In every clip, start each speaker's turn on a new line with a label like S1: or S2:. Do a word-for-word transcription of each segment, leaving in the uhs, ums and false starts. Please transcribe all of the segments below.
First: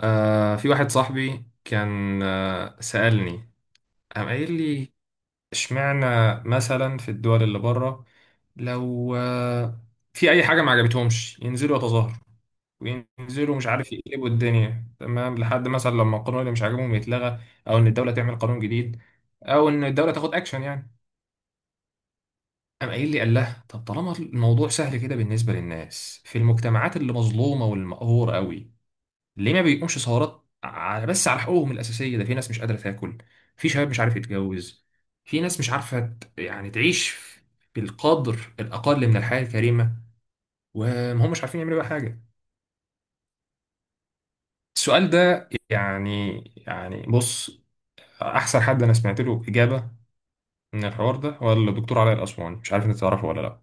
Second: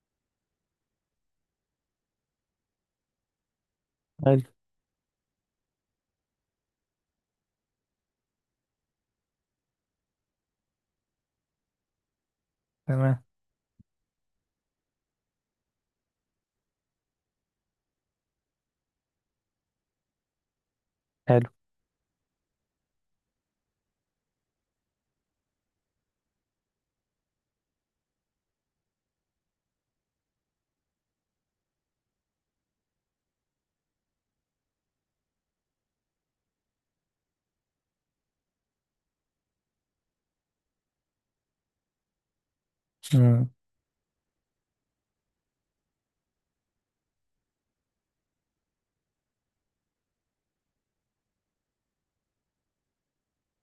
S1: آه في واحد صاحبي كان آه سألني، قام
S2: حلو.
S1: قايل لي: اشمعنى مثلا في الدول اللي بره لو آه في أي حاجة ما عجبتهمش ينزلوا يتظاهروا
S2: تمام.
S1: وينزلوا مش عارف يقلبوا الدنيا، تمام، لحد مثلا لما القانون اللي مش عاجبهم يتلغى، أو إن الدولة تعمل قانون جديد، أو إن الدولة تاخد أكشن يعني.
S2: حلو.
S1: قام قايل لي، قال له: طب طالما الموضوع سهل كده بالنسبة للناس في المجتمعات اللي مظلومة والمقهورة قوي، ليه ما بيقومش ثورات ع- بس على حقوقهم الأساسية؟ ده في ناس مش قادرة تاكل، في شباب مش عارف يتجوز، في ناس مش عارفة ت- يعني تعيش بالقدر الأقل من الحياة الكريمة، وما هم مش عارفين يعملوا بقى حاجة.
S2: مم.
S1: السؤال ده يعني. يعني بص، أحسن حد أنا سمعت له إجابة من الحوار ده هو الدكتور علاء الأسواني، مش عارف أنت تعرفه ولا لأ؟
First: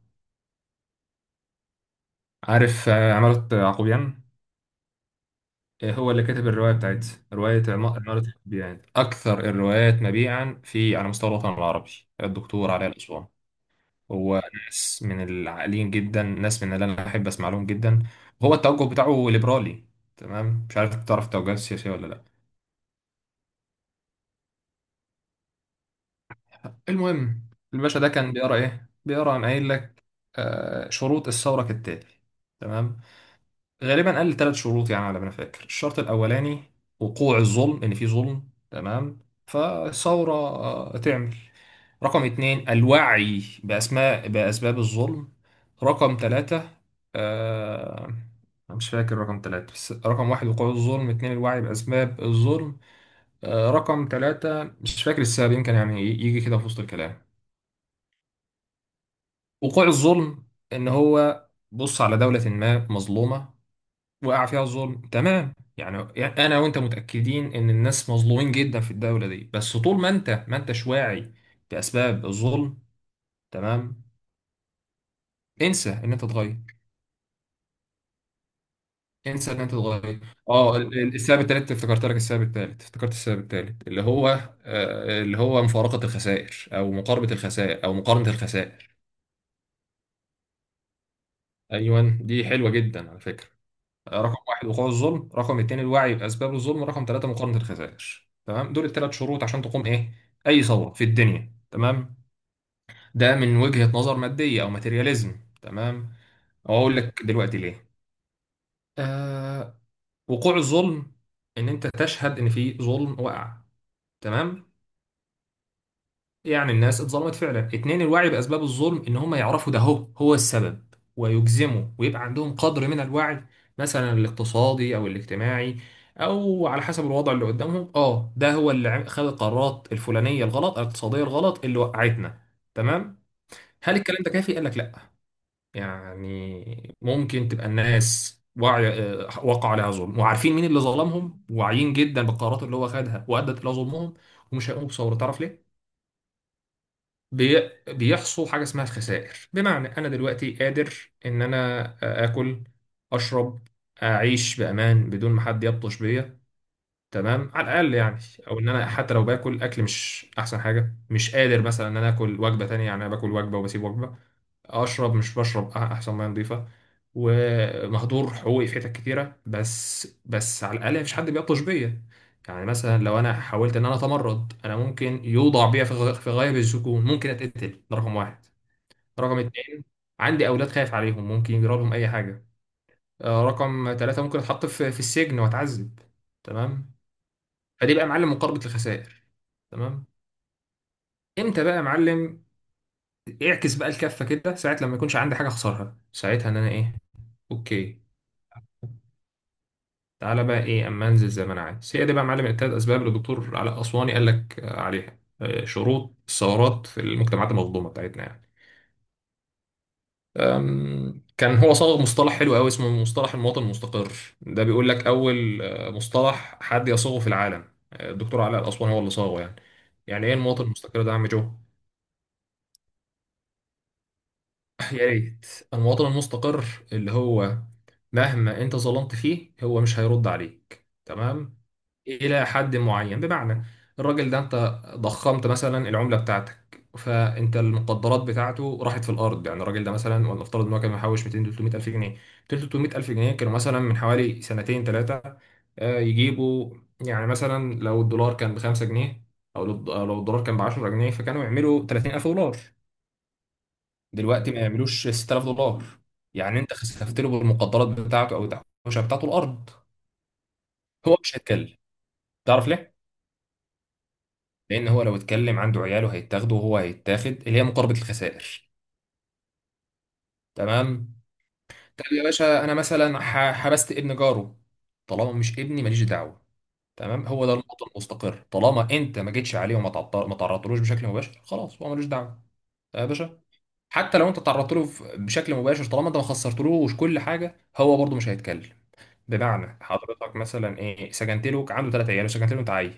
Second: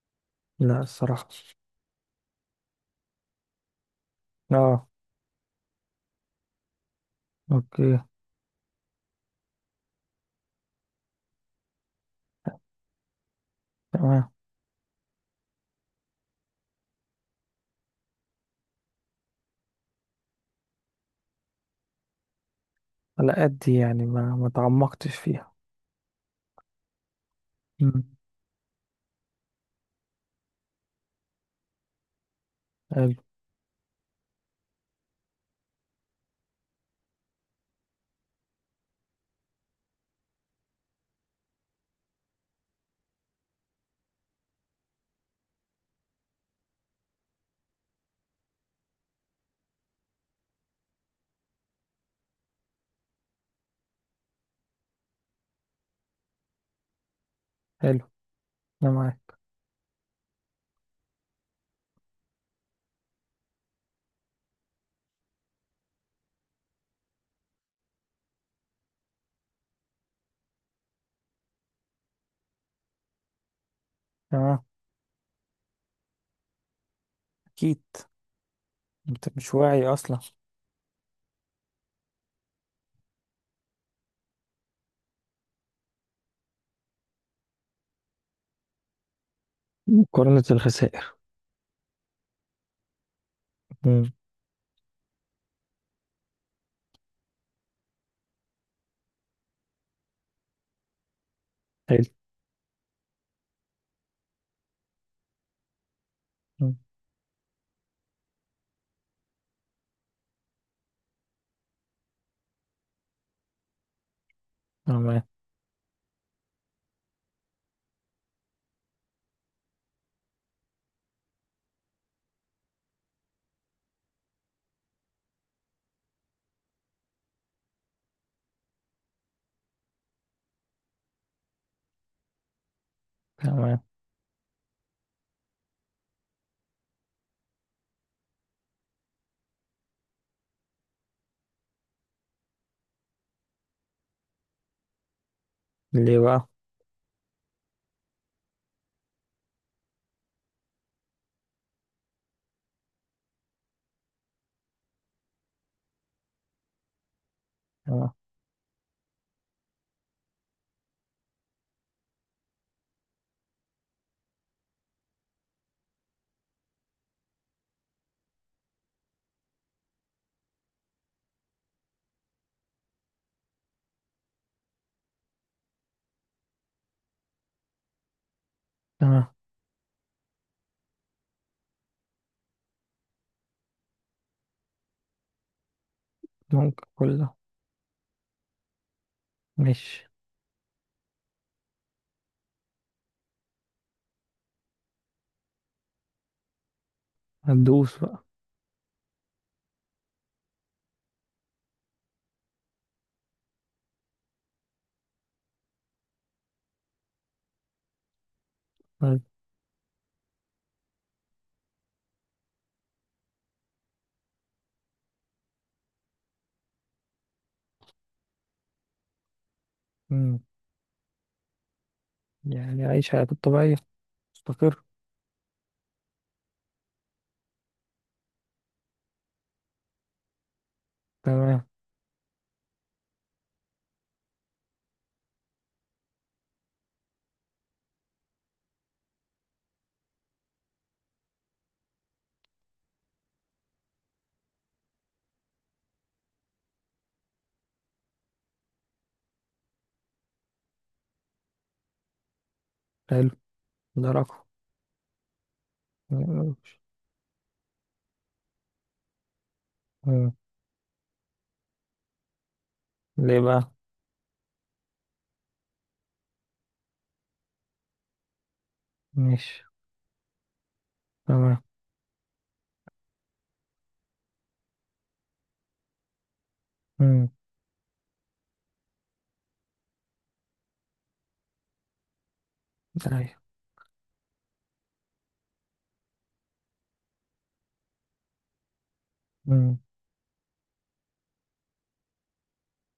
S2: لا، الصراحة.
S1: عارف، آه، عمالة يعقوبيان.
S2: اه.
S1: آه، هو اللي كتب الرواية بتاعتها، رواية عم-
S2: اوكي.
S1: عمارة الحب، يعني أكثر الروايات مبيعا في على مستوى الوطن العربي. الدكتور علي الأسوان
S2: تمام.
S1: هو ناس من العاقلين جدا، ناس من اللي أنا أحب أسمع لهم جدا. هو التوجه بتاعه ليبرالي، تمام؟ مش عارف تعرف التوجهات السياسية ولا لأ؟
S2: على قد يعني ما ما تعمقتش فيها.
S1: المهم، الباشا
S2: مم.
S1: ده كان بيقرأ إيه؟ بيقرأ، عن قايل لك آه، شروط الثورة كالتالي، تمام.
S2: حلو.
S1: غالبا قال ثلاث شروط، يعني على ما انا فاكر. الشرط الاولاني: وقوع الظلم، ان في ظلم، تمام، فثوره آه، تعمل. رقم اتنين: الوعي بأسماء بأسباب الظلم. رقم تلاتة، آه مش فاكر رقم تلاتة. بس رقم واحد وقوع الظلم، اتنين الوعي بأسباب الظلم، آه رقم تلاتة مش فاكر السبب، يمكن يعني يجي كده في وسط الكلام.
S2: حلو. انا معاك.
S1: وقوع الظلم، إن هو بص على دولة ما مظلومة وقع فيها الظلم، تمام. يعني يعني انا وانت متاكدين ان الناس مظلومين جدا في الدوله دي، بس طول ما انت ما انتش واعي باسباب الظلم، تمام،
S2: تمام.
S1: انسى ان انت تتغير.
S2: اكيد. انت
S1: انسى
S2: مش
S1: ان انت
S2: واعي اصلا.
S1: تتغير. اه، ال- ال- السبب الثالث افتكرت لك، السبب الثالث افتكرت، السبب الثالث اللي هو آه، اللي هو مفارقه الخسائر، او مقاربه الخسائر، او مقارنه الخسائر.
S2: مقارنة الخسائر.
S1: ايوه دي حلوه جدا على فكره.
S2: مم.
S1: رقم واحد وقوع الظلم، رقم اتنين الوعي بأسباب الظلم، رقم ثلاثة مقاومة الخسائر، تمام، دول الثلاث شروط عشان تقوم ايه؟ أي ثورة في الدنيا،
S2: حلو.
S1: تمام. ده من وجهة نظر مادية أو ماتيرياليزم، تمام.
S2: مم.
S1: وأقول لك دلوقتي ليه. آه. وقوع الظلم، إن أنت تشهد إن في ظلم وقع، تمام،
S2: تمام.
S1: يعني الناس اتظلمت فعلا. اتنين: الوعي بأسباب الظلم، ان هم يعرفوا ده هو هو السبب ويجزموا، ويبقى عندهم قدر من الوعي، مثلا الاقتصادي او الاجتماعي، او على حسب الوضع اللي قدامهم. اه، ده هو اللي عم- خد القرارات الفلانية الغلط، الاقتصادية الغلط اللي وقعتنا، تمام.
S2: تمام.
S1: هل الكلام ده كافي؟ قال لك لا. يعني ممكن تبقى الناس وعي، آه، وقع عليها ظلم، وعارفين مين اللي ظلمهم، واعيين جدا بالقرارات اللي هو خدها وادت الى ظلمهم، ومش هيقوموا بثورة. تعرف ليه؟
S2: ليه بقى؟
S1: بي... بيحصل حاجة اسمها الخسائر. بمعنى أنا دلوقتي قادر إن أنا آكل، أشرب، أعيش بأمان بدون ما حد يبطش بيا، تمام، على الاقل
S2: تمام.
S1: يعني. او ان انا حتى لو باكل اكل مش احسن حاجه، مش قادر مثلا ان انا اكل وجبه تانية، يعني انا باكل وجبه وبسيب وجبه. اشرب، مش بشرب أح- احسن ميه نظيفه، ومهدور حقوقي في حتت كتيره، بس بس على الاقل مفيش حد بيبطش بيا. يعني مثلا لو انا حاولت ان انا اتمرد، انا ممكن يوضع بيا في غ- في غايب الزكون، ممكن اتقتل، ده رقم واحد.
S2: تمام.
S1: رقم اتنين: عندي اولاد خايف عليهم، ممكن يجرى لهم اي حاجه. آه، رقم ثلاثة: ممكن اتحط في في السجن واتعذب،
S2: ممكن
S1: تمام.
S2: كله.
S1: فدي بقى يا معلم مقاربه الخسائر،
S2: مش.
S1: تمام. امتى بقى يا معلم؟ اعكس بقى الكفه كده، ساعه لما يكونش عندي حاجه اخسرها، ساعتها ان انا ايه.
S2: هتدوس
S1: اوكي،
S2: بقى.
S1: تعالى بقى ايه، اما انزل زي ما انا عايز. هي دي بقى يا معلم التلات اسباب اللي الدكتور علاء اسواني قال لك آه، عليها، آه، شروط الثورات في المجتمعات المظلومه بتاعتنا يعني.
S2: حلو.
S1: أم، كان هو صاغ مصطلح حلو قوي اسمه مصطلح المواطن المستقر. ده بيقول لك اول آه، مصطلح حد يصوغه في العالم، آه، الدكتور علاء الاسواني هو اللي صاغه يعني. يعني ايه
S2: مم.
S1: المواطن المستقر ده يا عم جو؟
S2: يعني عيش حياتك الطبيعية. مستقر.
S1: يا ريت. المواطن المستقر، اللي هو مهما انت ظلمت فيه هو مش هيرد عليك، تمام،
S2: تمام.
S1: الى حد معين. بمعنى، الراجل ده انت ضخمت مثلا العمله بتاعتك، فانت المقدرات بتاعته راحت في الارض. يعني الراجل ده مثلا، ولنفترض ان هو كان محوش ميتين تلتمية الف جنيه، ميتين تلتمية الف جنيه كانوا مثلا من حوالي سنتين ثلاثه يجيبوا، يعني مثلا لو الدولار كان ب خمسة جنيه، او لو الد- أو لو الدولار كان ب عشرة جنيه، فكانوا يعملوا تلاتين ألف دولار.
S2: حلو. ده رقم.
S1: دلوقتي ما يعملوش ستة آلاف دولار.
S2: مم.
S1: يعني انت خسفت له بالمقدرات بتاعته او التحويشه بتاعته الارض، هو مش هيتكلم. تعرف ليه؟
S2: ليه بقى؟
S1: لان هو لو اتكلم عنده عياله هيتاخدوا، وهو هيتاخد، اللي هي مقاربه الخسائر،
S2: مش.
S1: تمام.
S2: تمام.
S1: طب يا باشا، انا مثلا ح- حبست ابن جاره، طالما مش ابني ماليش دعوه، تمام.
S2: امم.
S1: هو ده النقطه المستقر، طالما انت ما جيتش عليه وما تعطل- ما تعرضتلوش بشكل مباشر، خلاص هو ملوش دعوه يا
S2: ايوه.
S1: باشا. حتى لو انت تعرضت له بشكل مباشر، طالما انت ما خسرتلوش كل حاجه، هو برضه مش هيتكلم. بمعنى،
S2: امم.
S1: حضرتك مثلا ايه سكنت له عنده ثلاث عيال وسكنت له انت عيل،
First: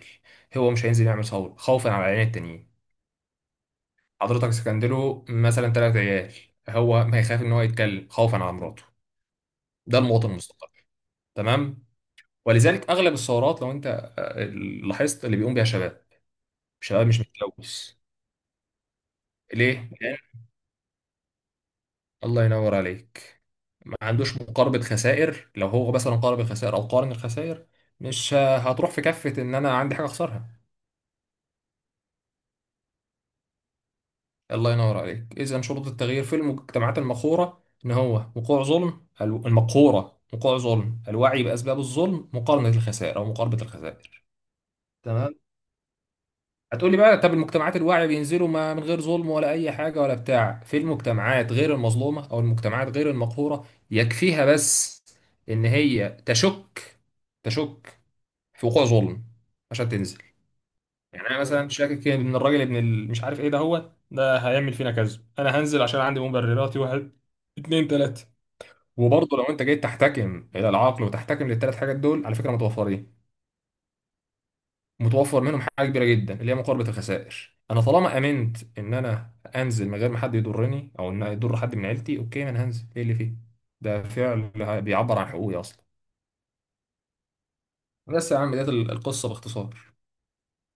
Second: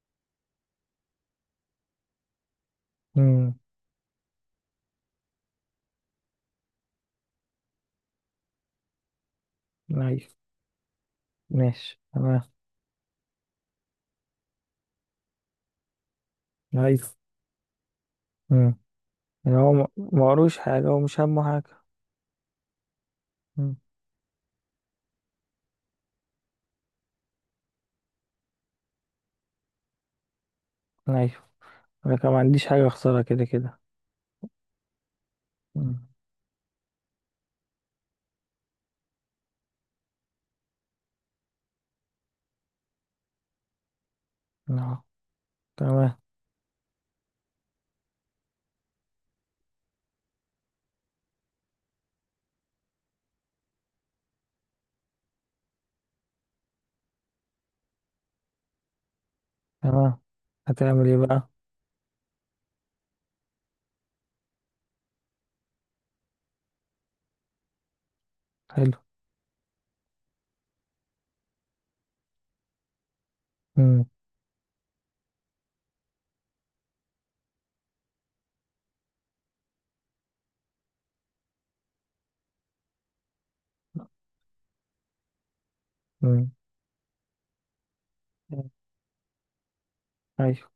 S1: هو مش هينزل يعمل ثوره خوفا على العيالين التانيين.
S2: امم.
S1: حضرتك سكنت له مثلا ثلاث عيال، هو ما يخاف ان هو يتكلم خوفا على مراته. ده
S2: ايوه.
S1: المواطن المستقل، تمام.
S2: ماشي. تمام.
S1: ولذلك اغلب الثورات، لو انت آه، لاحظت، اللي بيقوم بيها شباب، شباب
S2: ايوه.
S1: مش متلوث.
S2: امم. يعني هو ما
S1: ليه؟ لأن-
S2: ما قروش حاجة. هو مش همه حاجة.
S1: الله ينور عليك،
S2: امم.
S1: ما عندوش مقاربة خسائر. لو هو مثلا قارب الخسائر او قارن الخسائر، مش آه، هتروح في كفة ان انا عندي حاجة اخسرها.
S2: ايوه. انا كمان ما عنديش حاجة اخسرها كده كده.
S1: الله ينور عليك. إذا شروط
S2: امم.
S1: التغيير في المجتمعات المقهورة إن هو وقوع ظلم، الو- المقهورة، وقوع ظلم، الوعي بأسباب الظلم، مقارنة الخسائر أو مقاربة الخسائر،
S2: اه.
S1: تمام.
S2: تمام.
S1: هتقولي بقى: طب المجتمعات الواعية بينزلوا ما من غير ظلم ولا أي حاجة ولا بتاع؟ في المجتمعات غير المظلومة أو المجتمعات غير المقهورة يكفيها بس إن هي تشك تشك في وقوع ظلم عشان
S2: تمام.
S1: تنزل.
S2: هتعمل ايه
S1: يعني انا
S2: بقى؟
S1: مثلا شاكك ان الراجل ابن ال- مش عارف ايه ده، هو ده هيعمل فينا كذا، انا هنزل عشان عندي مبرراتي: واحد، اتنين، تلاته.
S2: حلو.
S1: وبرضه لو انت جيت تحتكم الى العقل وتحتكم للثلاث حاجات دول، على فكره متوفرين.
S2: امم.
S1: متوفر منهم حاجه كبيره جدا اللي هي مقاربه الخسائر. انا طالما امنت ان انا انزل من غير ما حد يضرني او ان يضر حد من عيلتي، اوكي، ما انا هنزل، ايه اللي فيه؟ ده فعل بيعبر عن حقوقي اصلا.
S2: امم.
S1: بس يا عم ديت القصه باختصار.
S2: ايوه.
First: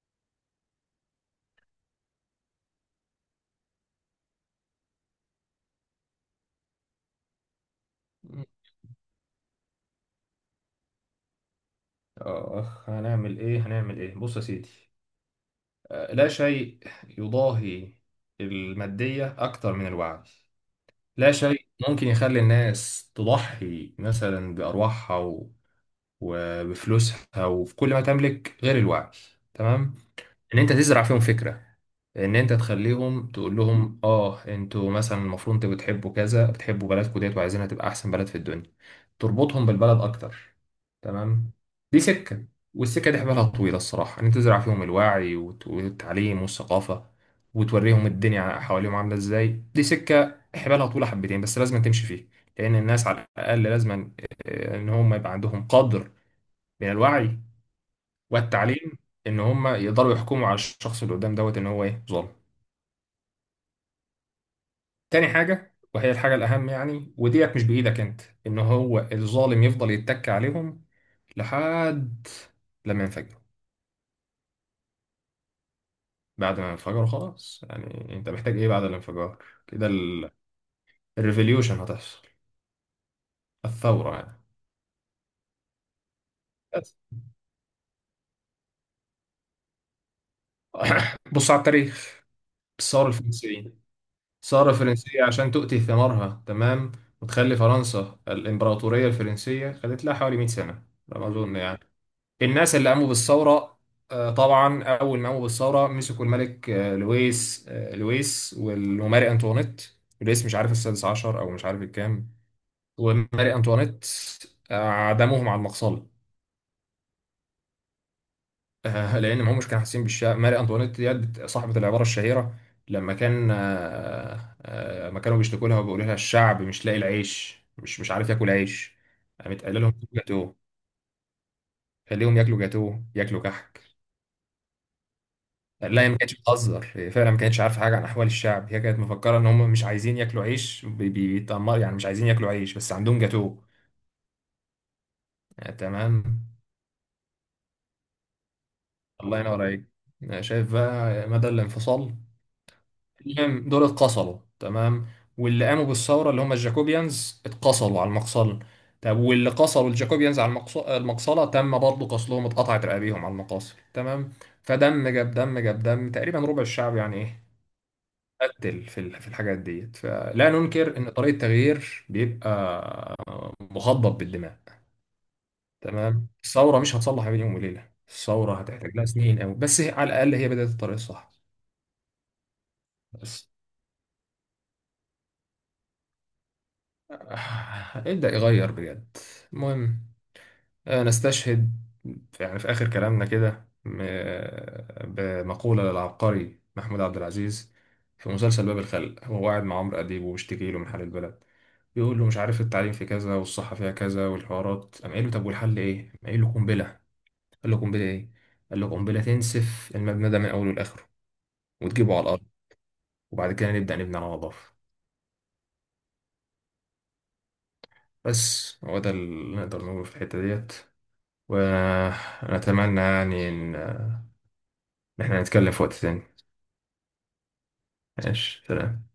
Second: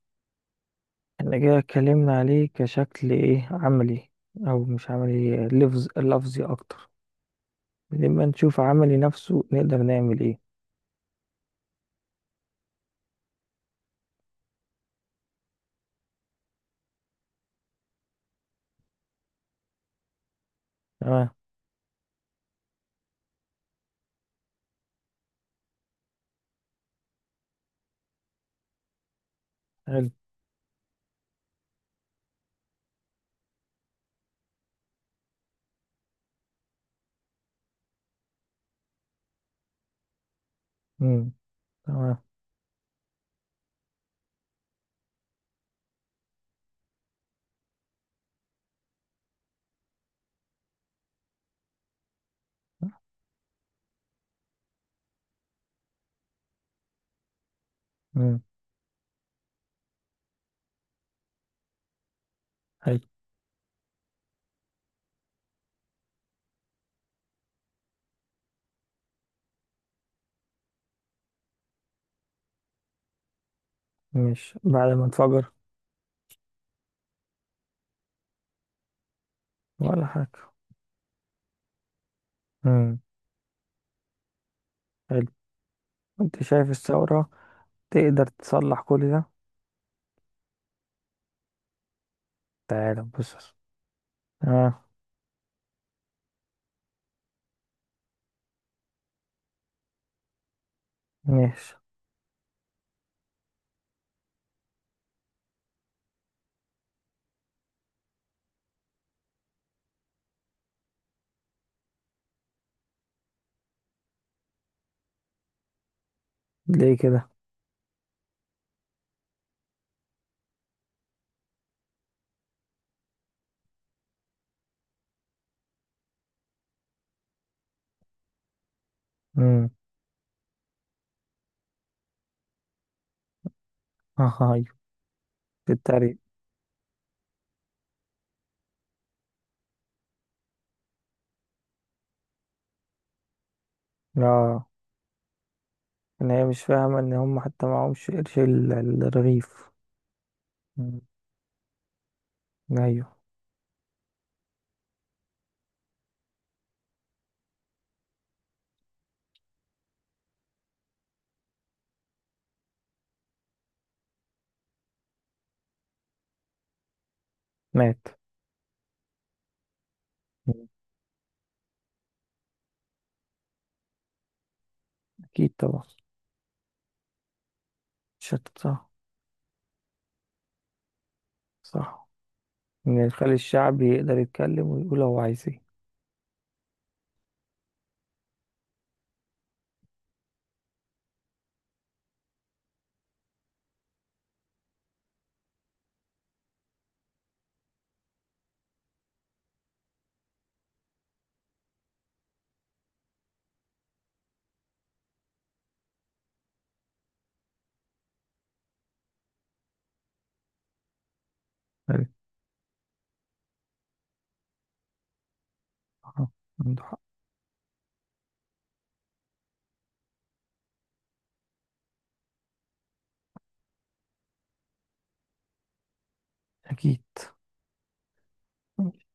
S2: احنا كده اتكلمنا عليه كشكل ايه، عملي او مش عملي، لفظ لفظي اكتر. لما نشوف عملي نفسه نقدر نعمل ايه.
S1: اخ، هنعمل ايه؟ هنعمل ايه؟ بص يا سيدي، آه، لا شيء يضاهي المادية أكتر من الوعي.
S2: تمام.
S1: لا شيء ممكن يخلي الناس تضحي مثلا بأرواحها و- وبفلوسها وفي كل ما تملك غير الوعي، تمام.
S2: حلو.
S1: ان انت تزرع فيهم فكره، ان انت تخليهم، تقول لهم: اه، انتوا مثلا المفروض انتوا بتحبوا كذا، بتحبوا بلدكم ديت وعايزينها تبقى احسن بلد في الدنيا. تربطهم بالبلد اكتر،
S2: امم.
S1: تمام. دي
S2: تمام.
S1: سكه، والسكه دي حبالها طويله الصراحه. ان انت تزرع فيهم الوعي وت- والتعليم والثقافه، وتوريهم الدنيا حواليهم عامله ازاي. دي سكه حبالها طويله حبتين، بس لازم تمشي فيها. لان الناس على الاقل لازم ان هم يبقى عندهم قدر من الوعي
S2: امم.
S1: والتعليم، ان هم يقدروا يحكموا على الشخص اللي قدام دوت ان هو ايه، ظالم.
S2: حلو.
S1: تاني حاجه، وهي الحاجه الاهم يعني، وديت مش بايدك انت، ان هو الظالم يفضل يتك عليهم لحد لما ينفجروا.
S2: مش بعد ما انفجر.
S1: بعد ما ينفجروا خلاص. يعني انت محتاج ايه بعد الانفجار؟ كده
S2: ولا حاجة.
S1: ال- الريفوليوشن هتحصل،
S2: امم.
S1: الثوره يعني.
S2: حلو. انت شايف
S1: بس.
S2: الثورة تقدر تصلح كل ده؟
S1: بص على التاريخ،
S2: تعالى
S1: الثوره
S2: بص.
S1: الفرنسيه. الثوره
S2: اه.
S1: الفرنسيه عشان تؤتي ثمارها، تمام، وتخلي فرنسا الامبراطوريه الفرنسيه، خدت لها حوالي مئة سنه على ما اظن
S2: ماشي.
S1: يعني. الناس اللي قاموا بالثورة، آه، طبعا أول ما قاموا بالثورة مسكوا الملك، آه، لويس آه، لويس والماري أنطوانيت. لويس مش عارف السادس عشر أو مش عارف الكام، وماري أنطوانيت، آه، عدموهم على المقصلة.
S2: ليه كده؟
S1: آه، لأن ما همش كانوا حاسين بالشعب. ماري أنطوانيت ديت صاحبة العبارة الشهيرة، لما كان آه، آه، ما كانوا بيشتكوا لها وبيقولوا لها الشعب مش لاقي العيش، مش مش عارف ياكل عيش، قامت
S2: امم.
S1: قايله لهم: جاتوه، خليهم ياكلوا جاتوه، ياكلوا كحك.
S2: اه. ايوه.
S1: لا، هي ما
S2: بتتريق.
S1: كانتش بتهزر، هي فعلا ما كانتش عارفه حاجه عن احوال الشعب. هي كانت مفكره ان هم مش عايزين ياكلوا عيش بي- بي- بيتأمر يعني، مش عايزين ياكلوا عيش بس عندهم جاتوه،
S2: اه.
S1: آه، تمام.
S2: ان هي مش فاهمة ان هم حتى معهمش قرش ال-
S1: الله ينور
S2: الرغيف.
S1: عليك. آه، شايف
S2: مم.
S1: بقى مدى الانفصال.
S2: ايوه.
S1: المهم، دول اتقصلوا، تمام، واللي قاموا بالثوره، اللي هم الجاكوبيانز، اتقصلوا على المقصله. طب واللي قصلوا الجاكوبيانز على المقص- المقصله، تم برضه قصلهم، اتقطعت رقابيهم على المقاصل، تمام. فدم جاب دم، جاب دم، تقريبا ربع الشعب يعني ايه،
S2: مات.
S1: قتل في ال- في الحاجات ديت. فلا
S2: مم.
S1: ننكر ان طريق التغيير بيبقى مخضب بالدماء،
S2: اكيد طبعا.
S1: تمام. الثوره مش هتصلح بين يوم وليله، الثوره
S2: شتت صح.
S1: هتحتاج لها سنين قوي، بس هي- على الاقل هي بدات الطريق الصح.
S2: صح، ان يخلي
S1: بس
S2: الشعب يقدر يتكلم ويقول هو عايز ايه.
S1: آه، ابدا يغير بجد. المهم، آه، نستشهد في- يعني في اخر كلامنا كده م- بمقوله للعبقري محمود عبد العزيز في مسلسل باب الخلق. هو قاعد مع عمرو اديب وبيشتكي له من حال البلد، يقول له مش عارف التعليم في كذا والصحة فيها كذا والحوارات. قام قايل له: طب والحل ايه؟ قام قايل له: قنبلة. قال له: قنبلة ايه؟ قال له: قنبلة تنسف المبنى ده من أوله لآخره،
S2: حلو.
S1: وتجيبه على الأرض، وبعد كده نبدأ نبني على نظافة.
S2: آه، عنده حق.
S1: بس هو ده اللي نقدر نقوله في الحتة ديت، ونتمنى يعني إن إن إحنا نتكلم في وقت تاني.
S2: اكيد.
S1: ماشي، سلام.